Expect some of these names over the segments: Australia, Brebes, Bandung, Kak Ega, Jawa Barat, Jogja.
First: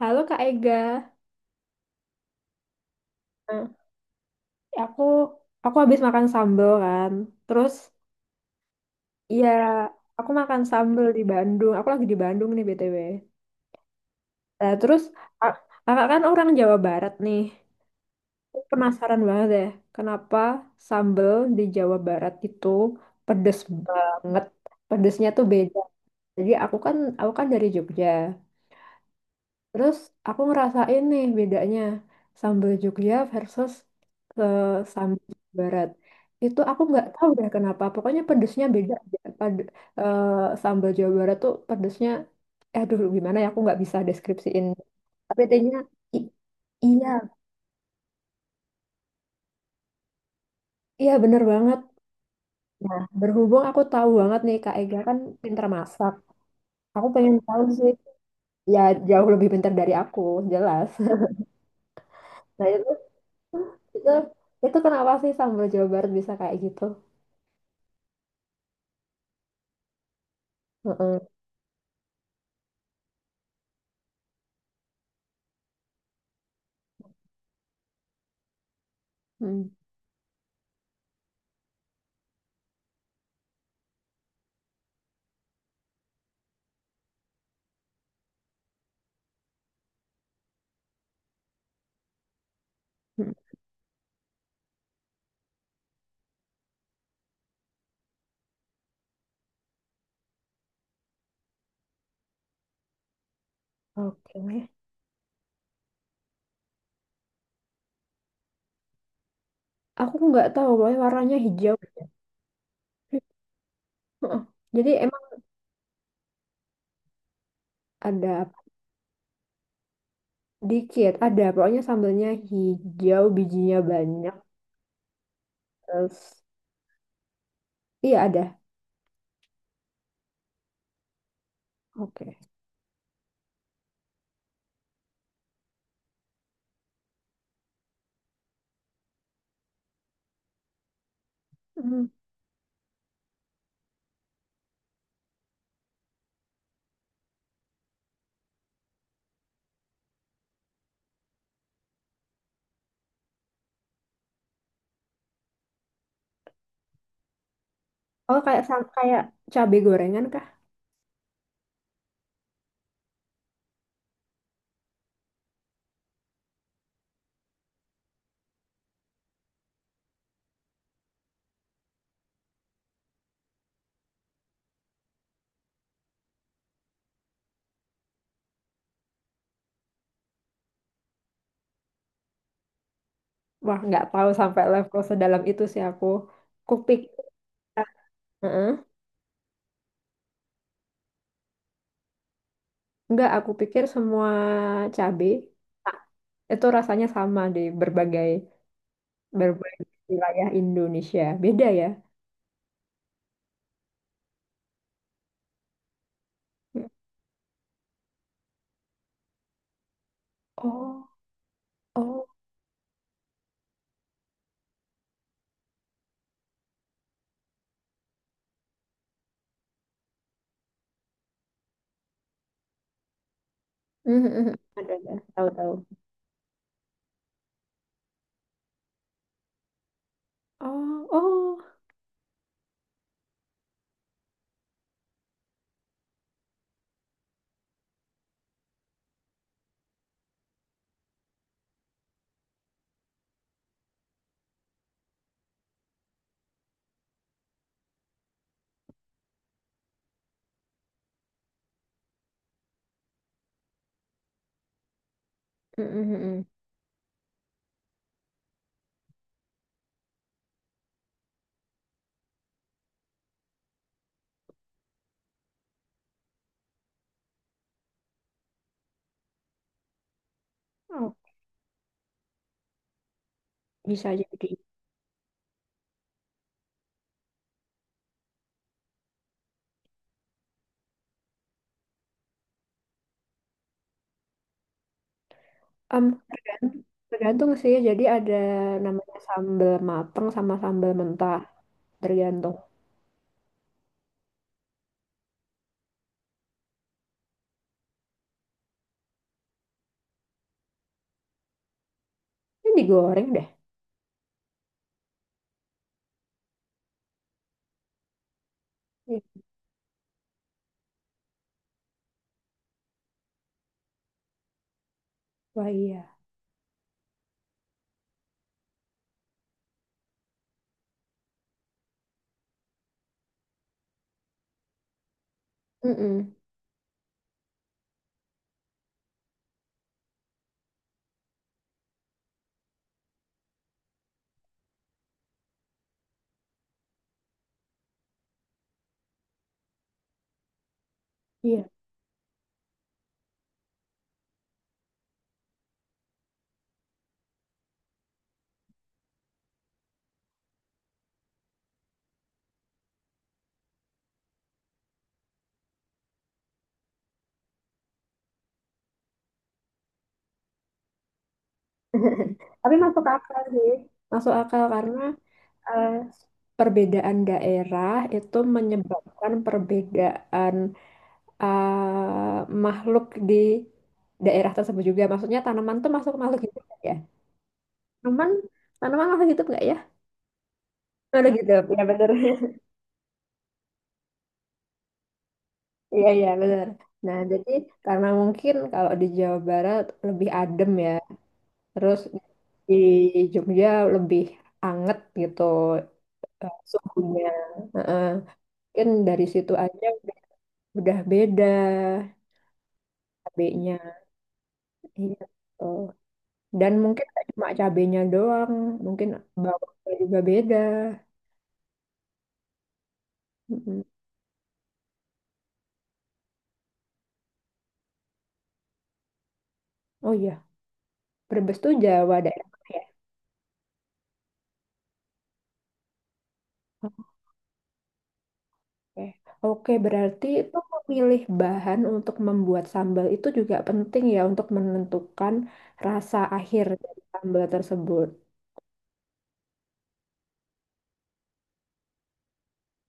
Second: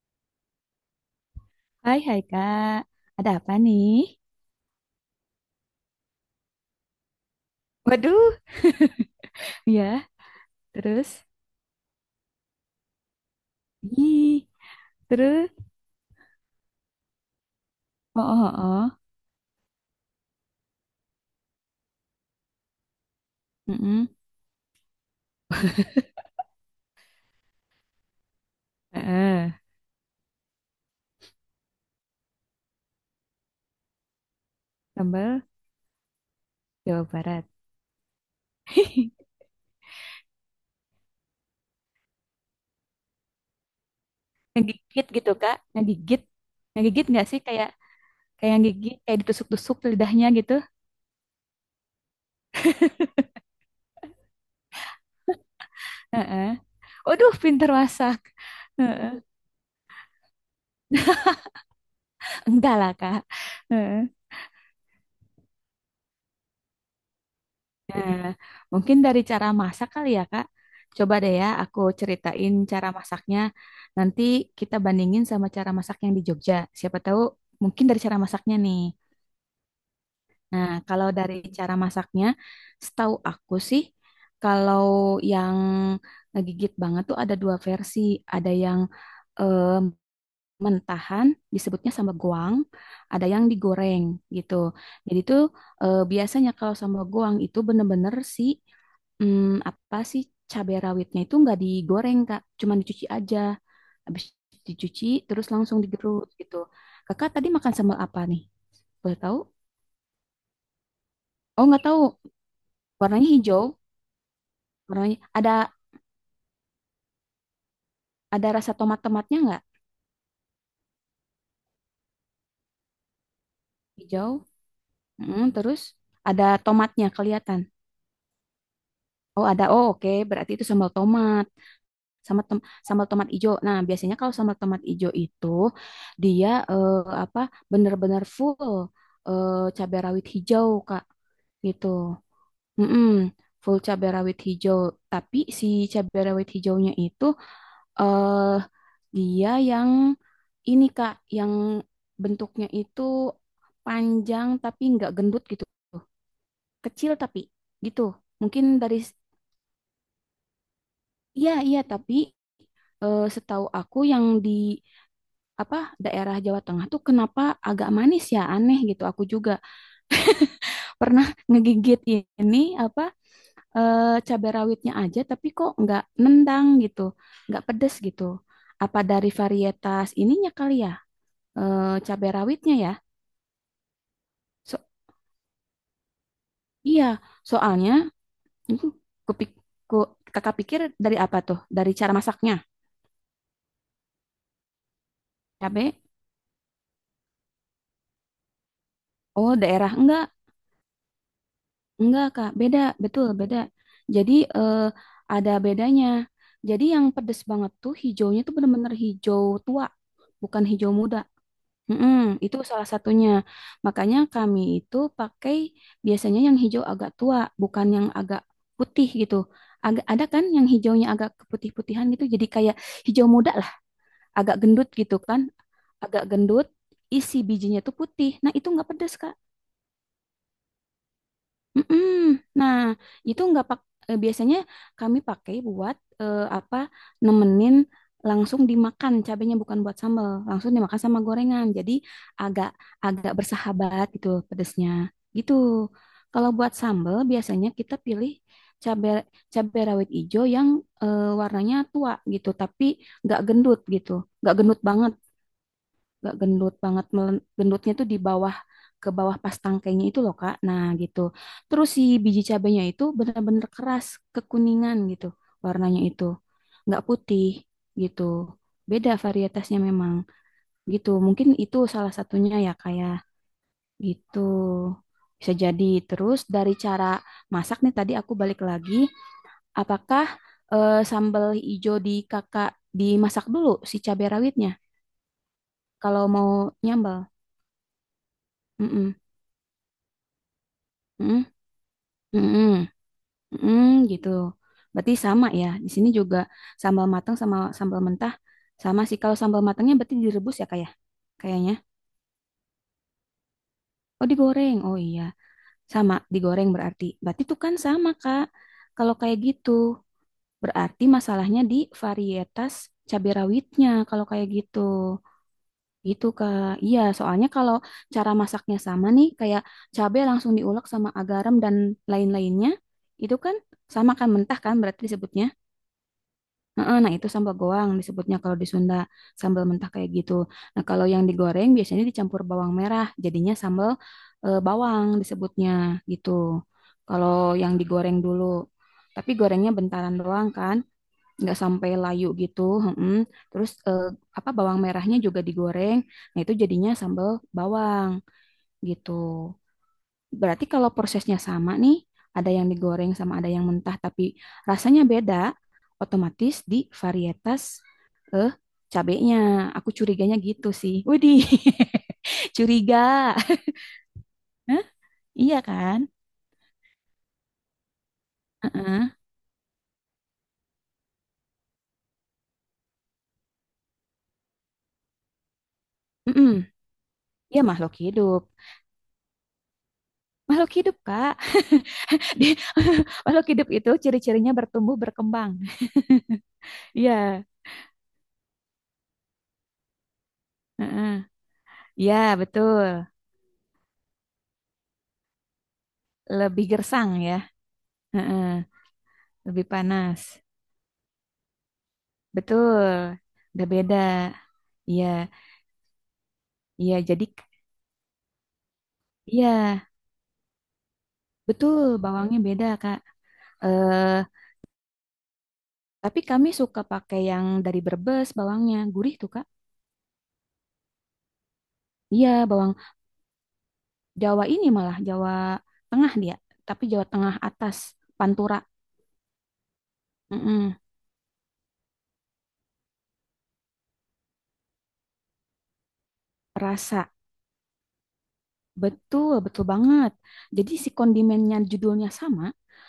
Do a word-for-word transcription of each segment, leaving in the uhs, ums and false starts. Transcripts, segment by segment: Halo Kak Ega. Hai, hai Kak. Ada apa Hmm. nih? aku aku habis makan sambal kan. Terus Waduh, iya, ya, aku makan sambal di terus? Bandung. Aku lagi di Bandung nih B T W. Ih, Nah, terus terus? a- Kakak kan orang Jawa Barat nih. Oh, oh, Aku oh. Penasaran banget deh, kenapa sambal di Jawa Barat itu pedes Mm-mm. banget. Pedesnya tuh beda. Jadi aku kan aku kan dari Jogja. Heeh. Terus aku ngerasain nih bedanya sambal Jogja versus eh, sambal Sambal Jawa Barat. Itu aku Jawa nggak tahu Barat. deh kenapa. Pokoknya pedesnya beda. aja. Pad- eh, sambal Jawa Barat tuh pedesnya, eh, aduh gimana ya aku nggak bisa deskripsiin. Ngegigit gitu, Tapi Kak. intinya Ngegigit. i- Ngegigit iya, nggak sih? Kayak kayak gigit, kayak ditusuk-tusuk lidahnya gitu. iya bener banget. Nah, berhubung aku tahu banget nih Kak Ega kan pinter masak. Heeh. Aku Waduh, pengen tahu pinter sih, masak. ya Heeh. jauh lebih pinter dari aku, jelas. Nah Enggak lah, itu, Kak. itu, Heeh. itu kenapa sih sambal Jawa Barat bisa kayak gitu? Nah, mungkin dari cara masak kali ya, Kak. Coba Heeh, deh ya, aku ceritain cara masaknya. Nanti kita bandingin sama cara masak yang di Jogja. Siapa tahu mungkin dari cara masaknya nih. mm, Nah, kalau dari cara masaknya, setahu aku sih, kalau yang ngegigit banget tuh ada dua versi. Ada yang eh, mentahan, disebutnya sambal goang. Ada mm. yang digoreng gitu. Jadi tuh eh, biasanya kalau sambal goang itu bener-bener si Hmm, apa sih cabai rawitnya itu nggak digoreng Kak, cuman dicuci aja. Habis Oke. dicuci terus langsung digerus gitu. Kakak tadi makan sambal apa nih? Boleh tahu? Aku nggak tahu pokoknya warnanya Oh hijau. nggak tahu. aja. Warnanya hijau. Heeh. Jadi Warnanya emang ada ada ada apa? rasa tomat-tomatnya nggak? Dikit, ada pokoknya sambelnya hijau, bijinya Hijau. banyak. Mm, terus Terus ada tomatnya kelihatan. iya ada. Oh ada. Oh oke. Berarti itu sambal tomat. Oke. sambal tem- sambal tomat ijo. Nah, biasanya kalau sambal tomat ijo itu dia eh, apa benar-benar full eh, cabai rawit hijau, Kak. Gitu. Mm. Mm-mm, full cabai rawit hijau, tapi si cabai rawit hijaunya itu eh dia yang ini, Kak, yang bentuknya itu panjang tapi nggak gendut gitu. Kecil tapi gitu. Oh kayak Mungkin sam- dari kayak cabe gorengan kah? Iya, iya, tapi eh, setahu aku yang di apa daerah Jawa Tengah tuh kenapa agak manis ya aneh gitu aku juga pernah ngegigit ini apa eh, cabai rawitnya aja tapi kok nggak nendang gitu nggak pedes gitu apa dari varietas ininya kali ya eh, cabai rawitnya ya Wah nggak tahu sampai so, level sedalam itu sih aku. Kupik. iya soalnya uh, Heeh. kupik- ku- kakak pikir dari apa tuh dari cara masaknya Nggak, aku pikir semua cabe cabai ah, itu rasanya sama di berbagai oh berbagai daerah enggak wilayah Indonesia. Beda ya? Enggak, Kak. Beda, betul, beda. Jadi eh, ada bedanya. Jadi yang pedes banget tuh hijaunya tuh bener-bener hijau tua, bukan hijau Oh. muda. Oh, Mm-mm, itu salah satunya. Makanya kami itu pakai biasanya yang hijau agak tua, bukan yang agak putih gitu. Agak ada kan yang hijaunya agak keputih-putihan gitu. Jadi kayak hijau muda lah, mhm, mhm. agak gendut Ada, ada. gitu kan. Tahu-tahu. Agak gendut, isi bijinya tuh putih. Nah, itu nggak pedes, Kak. Oh, oh, Mm-mm. Nah, itu nggak pak eh, biasanya kami pakai buat eh, apa nemenin langsung dimakan cabenya bukan buat sambal, langsung dimakan sama gorengan. Jadi agak agak bersahabat gitu pedesnya. Gitu. Kalau buat sambal biasanya kita pilih cabe cabe rawit ijo yang eh, warnanya tua gitu, tapi nggak gendut gitu, nggak gendut banget mm, nggak mm, gendut banget melen- gendutnya tuh di bawah ke bawah pas tangkainya itu loh Kak nah gitu terus si biji cabenya itu benar-benar keras kekuningan gitu warnanya itu nggak putih gitu beda varietasnya memang mm, gitu oh. mungkin itu salah satunya ya kayak Bisa gitu jadi. bisa jadi terus dari cara masak nih tadi aku balik lagi apakah eh, sambal hijau di kakak dimasak dulu si cabai rawitnya Em, kalau mau tergan- nyambal Tergantung sih. Jadi ada namanya mm sambal mateng sama sambal mentah. Tergantung. Mm-mm, mm-mm, gitu. Berarti sama ya. Di sini juga sambal matang sama sambal mentah sama sih. Kalau sambal matangnya berarti direbus ya kayak kayaknya. Ini digoreng deh. Oh digoreng. Oh iya, sama digoreng berarti. Berarti tuh kan sama Kak. Kalau Iya. kayak gitu berarti masalahnya di varietas cabai rawitnya kalau kayak gitu. Wah, iya. Gitu Kak. Iya, soalnya kalau cara masaknya sama nih kayak cabai langsung diulek sama garam dan lain-lainnya, itu kan sama kan mentah kan berarti disebutnya. Mm-mm. Heeh, nah, itu sambal goang disebutnya kalau di Sunda, sambal mentah kayak gitu. Nah, kalau yang digoreng biasanya dicampur bawang merah, jadinya sambal eh, bawang disebutnya gitu. Kalau yang digoreng dulu, tapi gorengnya bentaran doang kan, nggak Iya. sampai layu gitu. Heeh. Terus eh, apa bawang merahnya juga digoreng, nah itu jadinya sambal bawang gitu. Berarti kalau prosesnya sama nih, ada yang digoreng sama ada yang mentah, tapi rasanya beda, otomatis di varietas eh cabenya. Aku curiganya gitu sih. Widih, Tapi masuk curiga. akal sih. Masuk akal Hah? karena Iya eh, kan? perbedaan daerah itu Heeh. menyebabkan perbedaan eh, makhluk di daerah tersebut juga. Maksudnya tanaman tuh masuk ke makhluk hidup Mm-mm. nggak ya? Iya makhluk Tanaman hidup. tanaman masuk hidup nggak ya? Makhluk hidup, Makhluk Kak. hidup, ya bener. Di- Makhluk hidup itu ciri-cirinya bertumbuh, berkembang. Iya iya bener. Nah Iya. jadi karena mungkin kalau di Jawa Barat lebih adem ya, Heeh. terus Iya, di betul. Jogja lebih anget gitu eh, Lebih gersang suhunya. ya. Heeh. Heeh. Mungkin dari situ Lebih aja udah panas. udah beda Betul, udah cabenya. beda. Iya, Iya, gitu. Dan iya mungkin jadi nggak cuma cabenya doang, mungkin iya, bawangnya juga beda. betul bawangnya beda, Kak. Mm-mm. Eh, tapi kami suka pakai yang dari Brebes bawangnya, gurih tuh, Kak. Oh iya, Brebes tuh Jawa Iya, daerah bawang ya. Jawa ini malah Jawa Tengah dia, tapi Jawa Tengah atas, Pantura. Oke, oke, berarti itu Mm-mm, memilih bahan untuk membuat sambal itu juga penting ya untuk menentukan rasa akhir dari rasa. sambal tersebut. Betul, betul banget. Jadi si kondimennya judulnya sama.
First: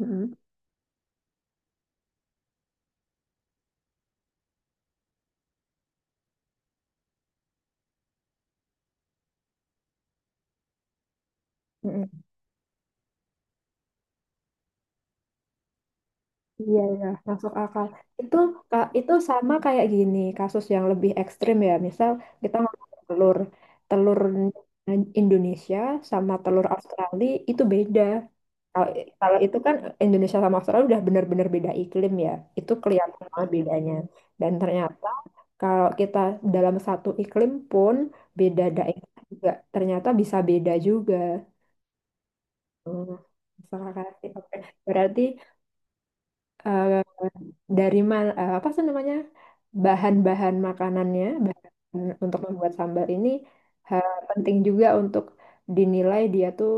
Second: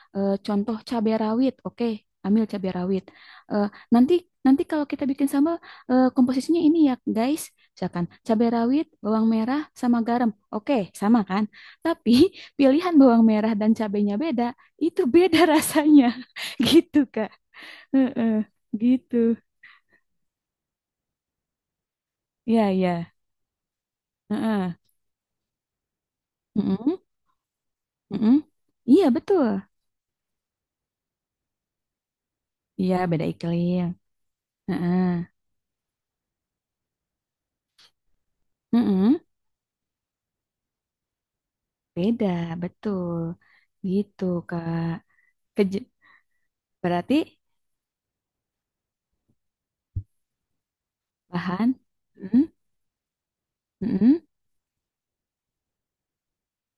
Mm-mm. Eh, contoh cabai rawit, oke, ambil cabai rawit. Eh, nanti nanti kalau kita bikin sambal eh, komposisinya ini ya, guys. Misalkan cabai rawit, bawang merah sama garam. Oke, sama kan? Tapi Mm-mm. pilihan bawang merah dan cabainya beda, itu beda rasanya. Iya, Gitu, ya Kak. masuk akal. Heeh, Itu ka- itu gitu. sama kayak gini, kasus yang lebih ekstrim ya. Misal kita Ya, ngomong ya. telur, telur Heeh. Indonesia sama telur Mm-mm, Australia itu beda. mm-mm. Kalau Iya, kalau betul. itu kan Indonesia sama Australia udah benar-benar beda iklim ya. Itu Iya, beda kelihatan banget iklim. bedanya. Dan Heeh. ternyata kalau kita dalam satu iklim pun beda daerah Mm-mm. juga, ternyata bisa beda juga. Beda, Hmm, betul. masuk akal Gitu, sih. Oke. Kak. Berarti Kej- eh, Berarti dari ma- eh, apa sih namanya bahan-bahan makanannya bahan bahan untuk mm, membuat sambal ini eh, mm, penting juga untuk dinilai dia tuh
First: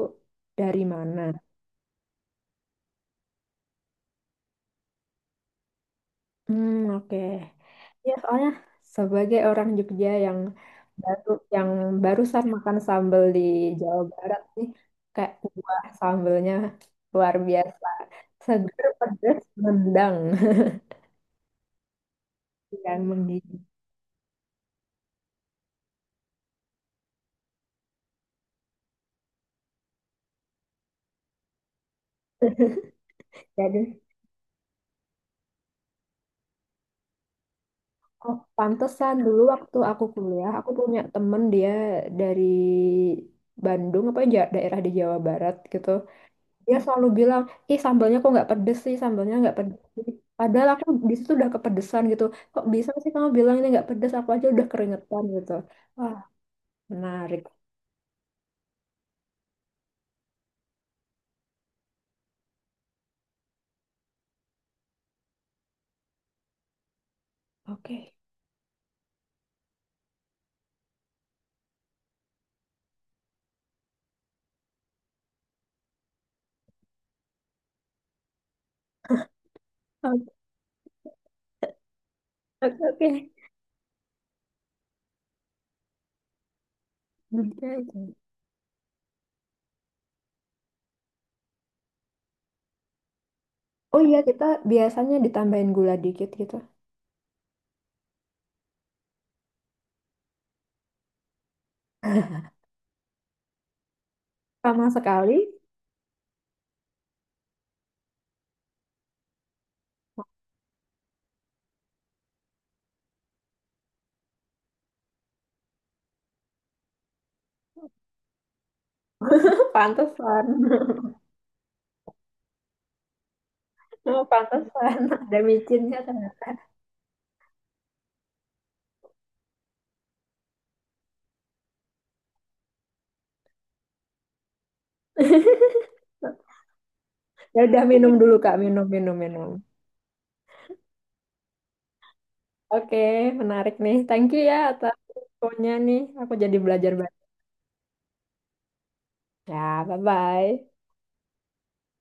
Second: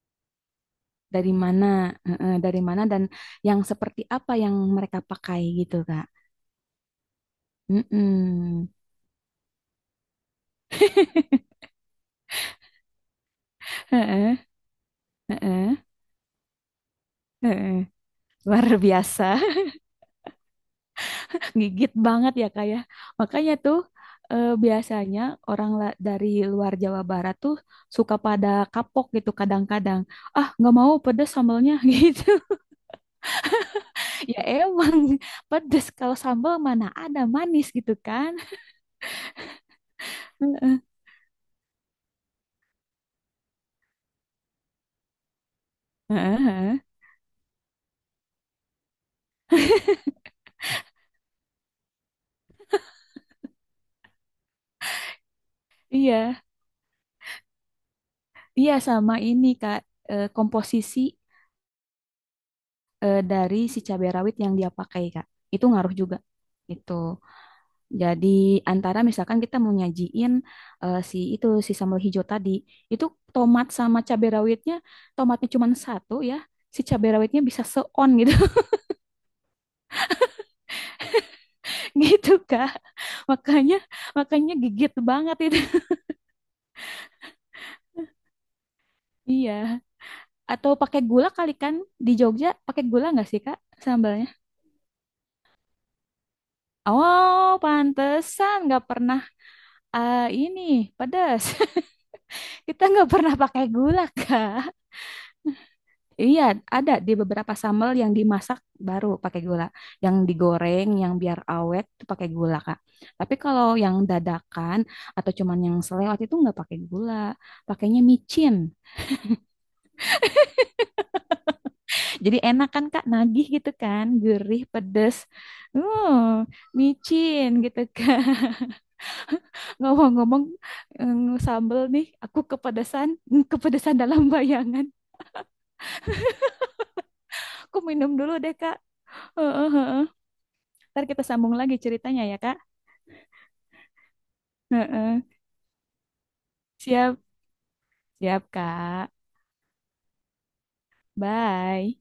dari mana. dari mana, eh, dari mana dan yang seperti apa yang mereka pakai gitu, Kak. Hmm, oke. Ya, soalnya Mm-mm. sebagai orang Jogja yang baru yang barusan makan sambal di Jawa Heeh, Barat nih kayak heeh, buah sambalnya luar heeh. biasa. Luar Seger, biasa, pedas, nendang. gigit banget ya Kak ya. Yang Makanya menggigit. tuh eh, biasanya orang la- dari luar Jawa Barat tuh suka pada kapok gitu kadang-kadang. Ah, nggak mau pedes sambalnya gitu. Ya emang pedes kalau sambal mana ada manis gitu kan. Oh, pantesan dulu waktu aku kuliah, aku Heeh, punya temen dia dari Bandung apa ja- daerah di Jawa Barat gitu. Dia heeh, selalu bilang, ih sambalnya kok nggak pedes sih, sambalnya nggak pedes sih. Padahal aku di situ udah kepedesan gitu. Kok bisa sih kamu bilang ini nggak pedes? Aku aja udah keringetan gitu. Wah, iya, menarik. iya sama ini Kak. Eh, komposisi eh, dari si cabai rawit yang dia pakai Kak, itu ngaruh juga. Itu. Oke. Jadi antara misalkan kita mau nyajiin eh, si itu si sambal hijau tadi, itu tomat sama cabai rawitnya, tomatnya cuma satu ya, si cabai rawitnya bisa seon gitu, Oke, gitu Kak. oke, oke. Makanya, makanya gigit banget itu. Oke, oke. Iya. Atau pakai gula kali kan di Jogja, pakai gula nggak sih Kak Oh iya, sambalnya? kita biasanya ditambahin gula dikit gitu. Oh, pantesan nggak pernah ah, ini pedas. Kita nggak pernah pakai gula, Kak. Sama sekali. Iya, ada di beberapa sambal yang dimasak baru pakai gula. Yang digoreng, yang biar awet itu pakai gula, Kak. Tapi kalau yang dadakan atau cuman yang selewat itu nggak pakai gula. Pakainya micin. Pantesan. Jadi enak kan, Kak? Nagih gitu kan. Gurih, Pantesan. pedes. Ada micinnya Uh, ternyata. micin gitu kan. Ngomong-ngomong eh, sambal nih, aku kepedesan. Kepedesan dalam bayangan. Ya Aku udah minum minum dulu dulu deh, Kak, Kak. minum, minum, minum. Heeh, heeh. Ntar kita sambung lagi ceritanya ya, Kak. Oke, menarik nih. Thank you ya atas Heeh. infonya nih. Aku jadi belajar Siap, banyak. siap, Kak. Ya, bye-bye. Bye.